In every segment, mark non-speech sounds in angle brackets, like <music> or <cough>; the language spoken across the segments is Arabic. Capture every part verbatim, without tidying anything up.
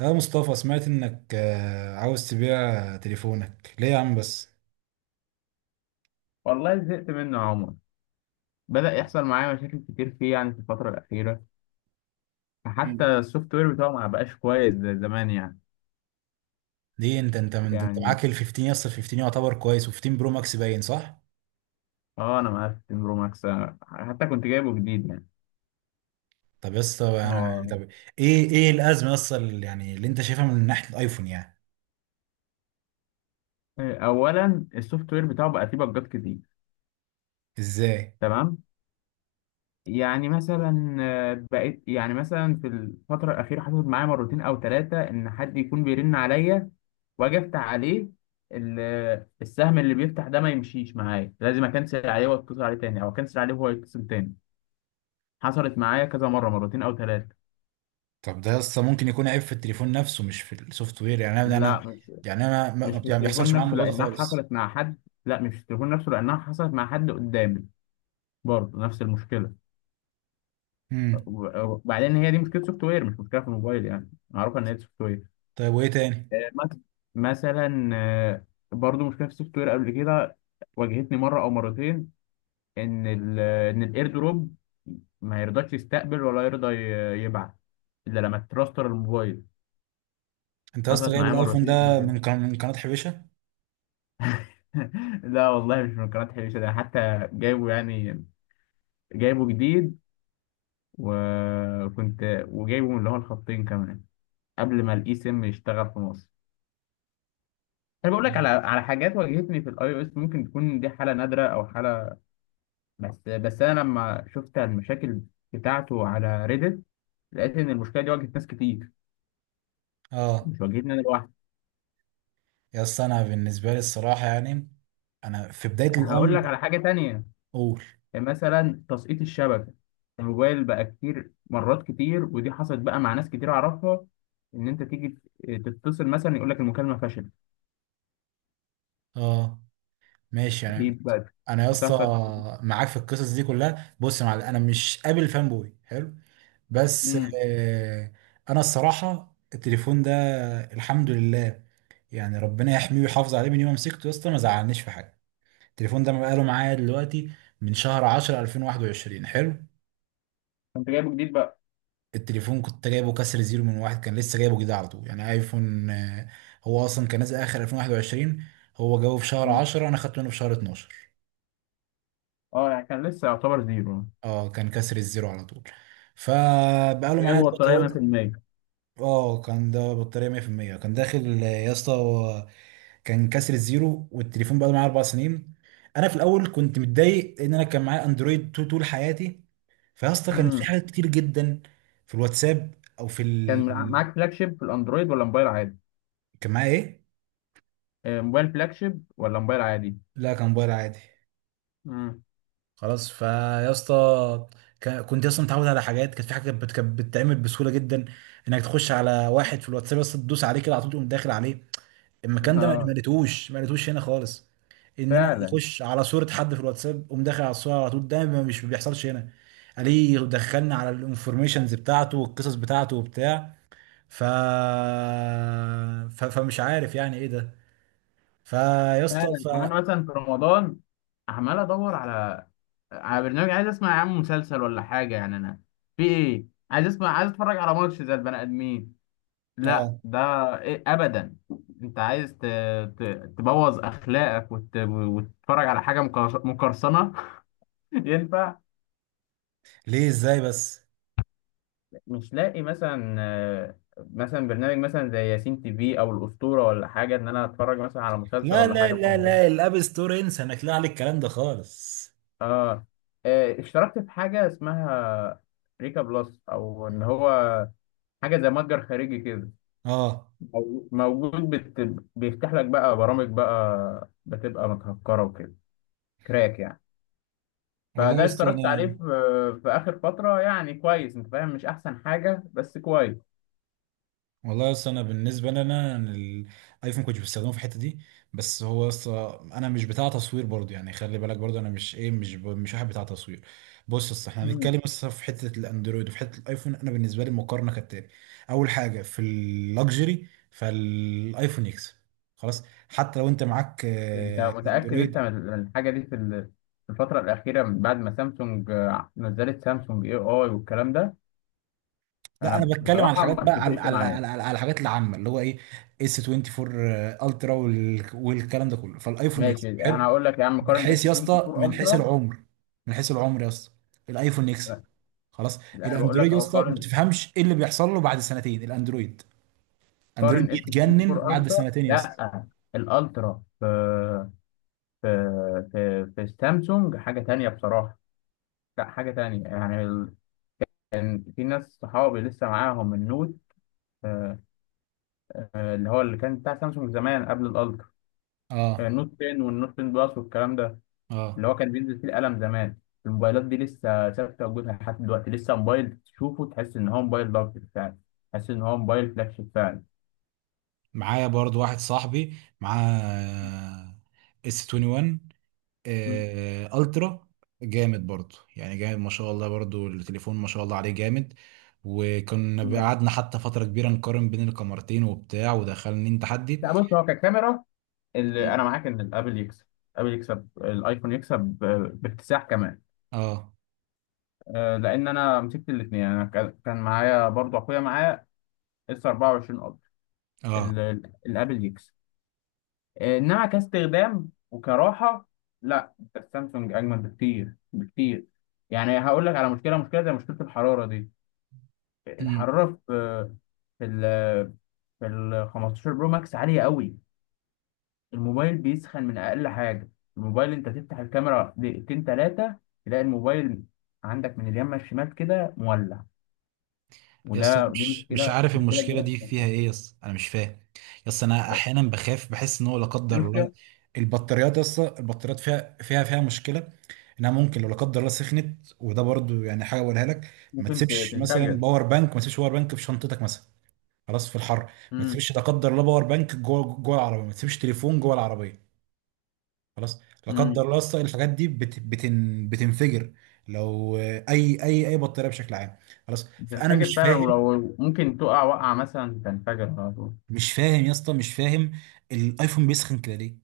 يا مصطفى، سمعت انك آه، عاوز تبيع تليفونك ليه يا عم؟ بس والله زهقت منه يا عمر. بدأ يحصل معايا مشاكل كتير فيه، يعني في الفترة الأخيرة. فحتى مم. السوفت وير بتاعه ما بقاش كويس زي زمان يعني ليه؟ انت انت من ده، انت يعني معاك ال خمسة عشر يا اسطى، ال خمسة عشر يعتبر كويس، و15 برو ماكس باين، صح؟ اه، أنا مقفل برو ماكس، آه، حتى كنت جايبه جديد يعني. طب يا اسطى، أنا- يعني هو. طب، ايه ايه الازمه يا اسطى اللي- يعني اللي انت شايفها من ناحيه الايفون يعني؟ أولا السوفت وير بتاعه بقى فيه بجات كتير. ازاي؟ تمام. يعني مثلا، آه، بقيت يعني مثلا في الفترة الأخيرة حصلت معايا مرتين أو ثلاثة إن حد يكون بيرن عليا، واجي افتح عليه، ال- السهم اللي بيفتح ده ما يمشيش معايا، لازم اكنسل عليه واتصل عليه تاني او اكنسل عليه وهو يتصل تاني. حصلت معايا كذا مره، مرتين او ثلاثه. طب ده يا اسطى ممكن يكون عيب في التليفون نفسه، مش في السوفت وير. يعني انا لا انا مش يعني انا ما ما- مش يعني في ما التليفون بيحصلش معايا نفسه الموضوع ده لانها خالص. حصلت مع حد. لا مش في التليفون نفسه لانها حصلت مع حد قدامي، برضه نفس المشكله. امم. و- وبعدين هي دي مشكله سوفت وير، مش مشكله في الموبايل، يعني معروفه ان هي سوفت وير. طيب وايه تاني؟ آه، مث- مثلا آه، برضه مشكله في السوفت وير قبل كده، واجهتني مره او مرتين. ان ال ان الايردروب ما يرضاش يستقبل ولا يرضى ي- يبعت الا لما تراستر الموبايل. انت يا اسطى حصلت جايب معايا الايفون مرتين قبل ده كده. من قناه، من قناه حبيشه؟ <laughs> لا والله، مش من قناة حبيشة، ده حتى جايبه يعني، جايبه جديد. وكنت، وجايبه من اللي هو الخطين كمان قبل ما الاي سيم يشتغل في مصر. انا بقول لك مم. على على حاجات واجهتني في الاي او اس، ممكن تكون دي حالة نادرة او حالة. بس بس انا لما شفت المشاكل بتاعته على ريدت، لقيت ان المشكلة دي واجهت ناس كتير، اه. مش واجهتني انا لوحدي. يا اسطى انا بالنسبه لي الصراحه يعني، انا في بدايه هقول الامر لك على حاجة تانية. اقول مثلا تسقيط الشبكة، الموبايل بقى كتير مرات كتير، ودي حصلت بقى مع ناس كتير أعرفها. إن أنت تيجي تتصل مثلا يقول لك المكالمة فشلت. اه، ماشي. دي يعني بقى انا يا بتحصل. اسطى معاك في القصص دي كلها. بص يا معلم، انا مش قابل فان بوي، حلو؟ بس امم. آه انا الصراحه التليفون ده، الحمد لله، يعني ربنا يحميه ويحافظ عليه، من يوم ما مسكته يا اسطى ما زعلنيش في حاجه. التليفون ده بقاله معايا دلوقتي من شهر عشرة ألفين وواحد وعشرين، حلو. كنت جايبه جديد بقى. التليفون كنت جايبه كسر زيرو من واحد، كان لسه جايبه جديد على طول، يعني ايفون. آه، هو اصلا كان نازل اخر ألفين وواحد وعشرين، هو جابه في شهر مم. عشرة، انا خدته منه في شهر اتناشر. اه يعني كان لسه يعتبر زيرو. اه، كان كسر الزيرو على طول. فبقاله معايا جايبه دلوقتي بطارية اهو. مئة بالمية. اه كان ده بطارية مية في المية كان داخل. آه، يا اسطى هو كان كسر الزيرو، والتليفون بقاله معايا اربع سنين. انا في الاول كنت متضايق، لان انا كان معايا اندرويد طول، طول حياتي. فيا اسطى كان في امم. حاجات كتير جدا في الواتساب، او في كان ال... معاك فلاج شيب في الأندرويد ولا موبايل عادي؟ كان معايا ايه؟ آه، موبايل فلاج شيب ولا موبايل عادي؟ لا كان موبايل عادي. امم. خلاص، فيا اسطى ك- كنت اصلا متعود على حاجات، كانت في حاجه كانت بت- كانت بتتعمل بسهوله جدا، انك تخش على واحد في الواتساب، بس تدوس عليه كده على طول تقوم داخل عليه. المكان ده ما ما اه. لقيتهوش، ما لقيتهوش هنا خالص. ان انا فعلا. اخش على صوره حد في الواتساب، اقوم داخل على الصوره على طول، ده ما- مش ما بيحصلش هنا. عليه دخلنا على الانفورميشنز بتاعته والقصص بتاعته وبتاع، ف... ف... فمش عارف يعني ايه ده. فيا اسطى فعلا ف، يعني، انا مثلا في رمضان عمال ادور على على برنامج، عايز اسمع يا عم مسلسل ولا حاجه، يعني انا في ايه، عايز اسمع، عايز اتفرج على ماتش زي البني ادمين. لا اه. ده إيه ابدا، انت عايز ت... ت... تبوظ اخلاقك وت... وتتفرج على حاجه مكر- مقرصنه. <laughs> ينفع. ليه؟ ازاي بس؟ مش لاقي مثلا، آه، مثلا برنامج مثلا زي ياسين تي في او الاسطوره ولا حاجه، ان انا اتفرج مثلا على مسلسل لا ولا لا حاجه في لا رمضان. لا، الاب ستور انسى، انا اكلها على الكلام ده خالص. اه. آه، اشتركت في حاجة اسمها ريكا بلس او ان هو حاجة زي متجر خارجي كده، اه. مو- موجود، بت... بيفتح لك بقى برامج بقى بتبقى متهكرة وكده، كراك يعني. والله فده اصل اشتركت عليه في, انا في اخر فترة يعني، كويس، انت فاهم، مش احسن حاجة بس كويس. والله اصل انا بالنسبه لي، انا أنا الايفون كنت بستخدمه في الحته دي، بس هو اصل انا مش بتاع تصوير برضو. يعني خلي بالك، برضو انا مش ايه، مش ب... مش واحد بتاع تصوير. بص اصل احنا مم. هنتكلم، اصل في حته الاندرويد وفي حته الايفون، انا بالنسبه لي المقارنه كالتالي. اول حاجه في اللكجري، فالايفون يكسب، خلاص. حتى لو انت معاك انت آه، متأكد انت اندرويد. من الحاجة دي في ال- في الفترة الأخيرة، من بعد ما سامسونج آه، نزلت سامسونج اي اي والكلام ده؟ لا انا انا بتكلم على بصراحة الحاجات ما بقى، على اتفقش على معاه. على, على, على الحاجات العامه اللي هو ايه، اس اربعة وعشرين الترا وال- والكلام ده كله، فالايفون ماشي، اكس انا حلو هقول لك يا عم، من قارن حيث اس يا اسطى، اربعة وعشرين من حيث الترا. العمر، من حيث العمر يا اسطى، الايفون اكس خلاص. لا انا بقول لك الاندرويد يا اهو، اسطى ما قارن، بتفهمش ايه اللي بيحصل له بعد سنتين. الاندرويد، اندرويد قارن اس بيتجنن اربعة وعشرين بعد الترا. سنتين يا اسطى. لا الالترا في في في في سامسونج حاجه تانية بصراحه. لا حاجه تانية، يعني ال... كان في ناس صحابي لسه معاهم النوت، آه، آه، اللي هو اللي كان بتاع سامسونج زمان قبل الالترا، آه، اه، النوت عشرة والنوت عشرة بلس والكلام ده، اه. اللي هو كان بينزل فيه القلم زمان. الموبايلات دي لسه ثابته وجودها لحد دلوقتي، لسه موبايل تشوفه تحس ان هو موبايل ضغط فعلا، تحس ان هو موبايل فلاج شيب فعلا. معايا برضو واحد صاحبي معاه اس واحد وعشرين مم. آه، الترا، جامد برضو، يعني جامد ما شاء الله، برضو التليفون ما شاء الله عليه جامد. وكنا لا. قعدنا حتى فترة كبيرة نقارن بين الكاميرتين وبتاع، ودخلني تحدي. لا بص، هو ككاميرا اللي انا مم. معاك ان الابل يكسب. الابل يكسب، الايفون يكسب ب- باكتساح كمان. اه، أه، لان انا مسكت الاثنين، انا كان كان معايا برضه اخويا، معايا اس اربعة وعشرين الترا. اه. ال- ال- الابل يكسب، آه، انما كاستخدام وكراحه، لا انت السامسونج اجمل بكتير بكتير. يعني هقول لك على مشكله، مشكله زي مشكله الحراره دي. مم. الحراره في آه، في ال في ال خمسة عشر برو ماكس عاليه قوي. الموبايل بيسخن من اقل حاجه. الموبايل انت تفتح الكاميرا دقيقتين ثلاثه تلاقي الموبايل عندك من اليمين للشمال كده مولع. يس، أنا وده دي مش مش مشكله، عارف مشكله المشكلة كبيره في دي فيها السامسونج. ايه، يس انا مش فاهم. يس انا احيانا بخاف، بحس ان هو لا دي قدر الله مشكله، البطاريات، يس البطاريات فيها فيها فيها مشكلة، انها ممكن لو لا قدر الله سخنت. وده برضو يعني حاجة اقولها لك، ما ممكن ت- تسيبش مثلا تنفجر. باور بانك، ما تسيبش باور بانك في شنطتك مثلا، خلاص، في الحر. ما تسيبش لا قدر الله باور بانك جوه، جوه العربيه، ما تسيبش تليفون جوه العربيه، خلاص. لا قدر امم. الله أصلاً الحاجات دي بت بتن بتنفجر لو آه، اي اي اي بطاريه بشكل عام. خلاص، فانا بتنفجر مش فعلا، فاهم. ولو ممكن تقع وقعة مثلا تنفجر على طول. مش فاهم يا اسطى، مش فاهم. الايفون بيسخن كده ليه؟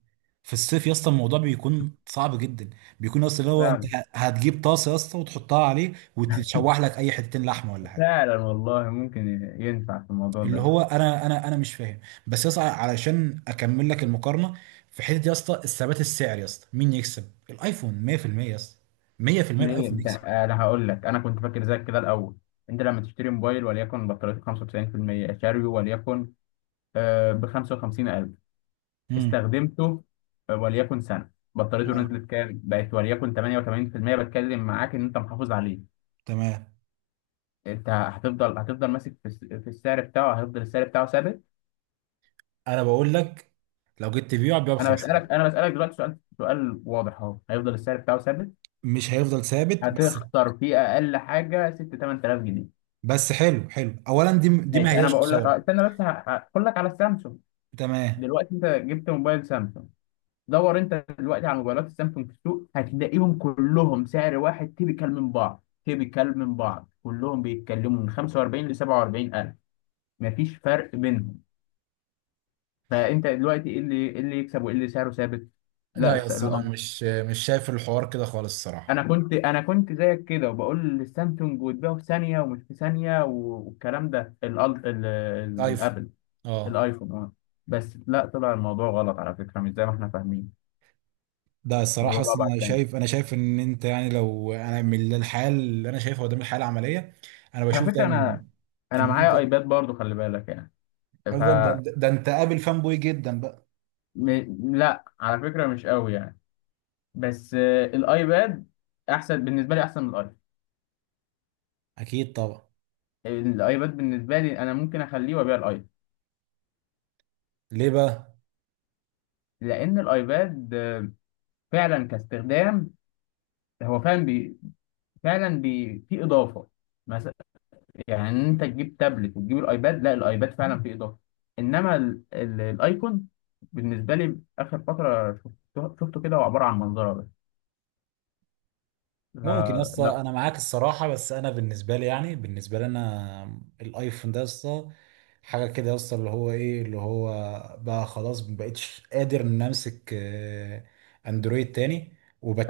في الصيف يا اسطى الموضوع بيكون صعب جدا، بيكون اصلا اللي هو انت فعلا. ه- هتجيب طاسه يا اسطى وتحطها عليه وتشوح لك اي حتتين لحمه ولا حاجه، فعلا والله، ممكن ينفع في الموضوع اللي ده. هو انا انا انا مش فاهم. بس يا اسطى علشان اكمل لك المقارنه، في حته يا اسطى الثبات السعري يا اسطى مين يكسب؟ الايفون مية في المية يا اسطى، مية في المية. ليه الايفون انت، يكسب. انا هقول لك، انا كنت فاكر زيك كده الاول. انت لما تشتري موبايل وليكن بطاريته خمسة وتسعين في المية شاريه، وليكن ب خمسة وخمسين الف، امم. استخدمته آه، وليكن سنة، بطاريته اه، نزلت كام، بقت وليكن ثمانية وثمانين في المية، بتكلم معاك ان انت محافظ عليه. تمام. انت هتفضل هتفضل ماسك في الس- في السعر بتاعه، هيفضل السعر بتاعه ثابت. انا بقول لك، لو جيت تبيعه هتبيعه ب انا خمسين. بسالك انا بسالك دلوقتي سؤال، سؤال واضح اهو، هيفضل السعر بتاعه ثابت؟ مش هيفضل ثابت بس؟ هتخسر فيه اقل حاجه ستة تمنتلاف جنيه. بس حلو، حلو. اولا دي، دي ما ماشي انا هياش بقول لك، أه، خساره. استنى بس، ه- هقول لك على السامسونج. تمام. دلوقتي انت جبت موبايل سامسونج، دور انت دلوقتي على موبايلات السامسونج في السوق، هتلاقيهم كلهم سعر واحد تيبيكال من بعض، تيبيكال من بعض، كلهم بيتكلموا من خمسة واربعين ل سبعة واربعين الف، مفيش فرق بينهم. فانت دلوقتي ايه اللي، إيه اللي يكسب وايه اللي سعره ثابت. لا لا يا الس- اسطى، انا مش مش شايف الحوار كده خالص الصراحه. انا كنت انا كنت زيك كده وبقول السامسونج وتبيعه في ثانيه ومش في ثانيه و- والكلام ده. الأل- ال- ال- ايفون، الابل، اه. الايفون اه. بس لا، طلع الموضوع غلط على فكره، مش زي ما احنا فاهمين. ده الصراحة الموضوع بقى أصلا بعد أنا ثاني. شايف، أنا شايف إن أنت، يعني لو أنا من الحياة اللي أنا شايفها قدام الحياة العملية، أنا على بشوف فكره دايما انا انا إن أنت معايا ايباد برضو، خلي بالك يعني. ف أصلا ده, ده, ده أنت قابل فان بوي جدا بقى. م... لا على فكره مش قوي يعني، بس آه، الايباد احسن بالنسبه لي، احسن من الايفون. أكيد طبعا. الايباد بالنسبه لي انا ممكن اخليه وابيع الايفون. ليه بقى؟ لان الايباد آه، فعلا كاستخدام هو فعلا، فعلا بي... في اضافه مثلا، يعني إن انت تجيب تابلت وتجيب الايباد، لا الايباد فعلا فيه اضافه. انما ال... ال... الايكون بالنسبه لي اخر فتره شفته, شفته كده، هو عباره عن منظره بس. ممكن يا آه اسطى لا، أنا معاك الصراحة، بس أنا بالنسبة لي يعني، بالنسبة لي أنا الأيفون ده يا اسطى حاجة كده يا اسطى، اللي هو إيه، اللي هو بقى خلاص ما بقتش قادر إن أمسك آه، أندرويد تاني،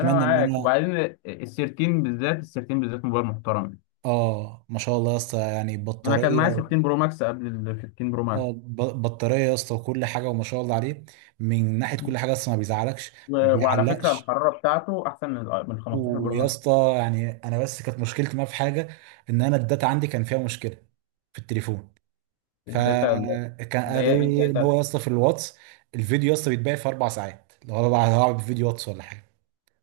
انا إن معاك. أنا، وبعدين ال تلتاشر بالذات، ال تلتاشر بالذات موبايل محترم. آه ما شاء الله يا اسطى، يعني انا كان بطارية. معايا ستة عشر برو ماكس قبل ال خمستاشر برو ماكس. اه، ب- بطاريه يا اسطى وكل حاجه، وما شاء الله عليه. من ناحيه كل حاجه اصلا ما بيزعلكش، و... ما وعلى فكره بيعلقش. الحراره بتاعته احسن من ال من خمستاشر برو ويا ماكس. اسطى يعني انا بس كانت مشكلتي معاه في حاجه، ان انا الداتا عندي كان فيها مشكله في التليفون، الداتا. فكان اللي هي ايه قالوا لي ان هو الداتا؟ يا اسطى في الواتس الفيديو يا اسطى بيتباع في اربع ساعات، لو انا بقى هلعب فيديو واتس ولا حاجه،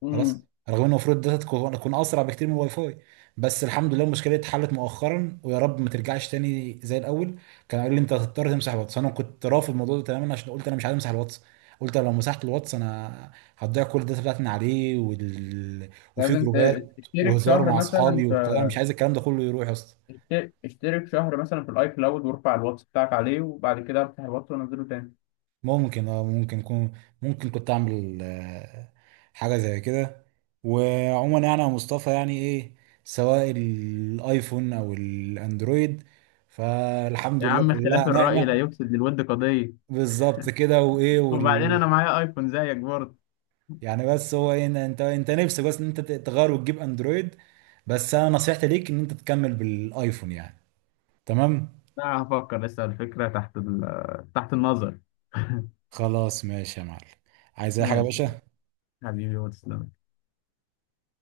امم. خلاص. رغم ان المفروض ده تكون تكون اسرع بكتير من الواي فاي. بس الحمد لله المشكله دي اتحلت مؤخرا، ويا رب ما ترجعش تاني زي الاول. كان قال لي انت هتضطر تمسح الواتس، انا كنت رافض الموضوع ده تماما عشان قلت انا مش عايز امسح الواتس، قلت لو مسحت الواتس انا هتضيع كل الداتا بتاعتي من عليه وال... وفي لازم ت- جروبات تشترك وهزار شهر مع مثلا، اصحابي وبتاع، مش عايز الكلام ده كله يروح يا اسطى. اشت- اشترك شهر مثلا في الاي كلاود وارفع الواتس بتاعك عليه وبعد كده افتح الواتس وانزله تاني. ممكن، اه، ممكن كون، ممكن كنت اعمل آه، حاجه زي كده. وعموما يعني يا مصطفى، يعني ايه، سواء الايفون او الاندرويد، فالحمد يا لله عم، اختلاف كلها الرأي لا نعمه. يفسد للود قضية. بالظبط كده. وايه وبعدين وال، أنا معايا أيفون زيك برضه. يعني بس هو إيه، إن انت، انت نفسك بس ان انت تغير وتجيب اندرويد. بس انا نصيحتي ليك ان انت تكمل بالايفون يعني. تمام، لا هفكر، لسه الفكرة تحت ال... تحت النظر. خلاص ماشي يا معلم. عايز اي حاجه يا ماشي باشا؟ حبيبي واتساب.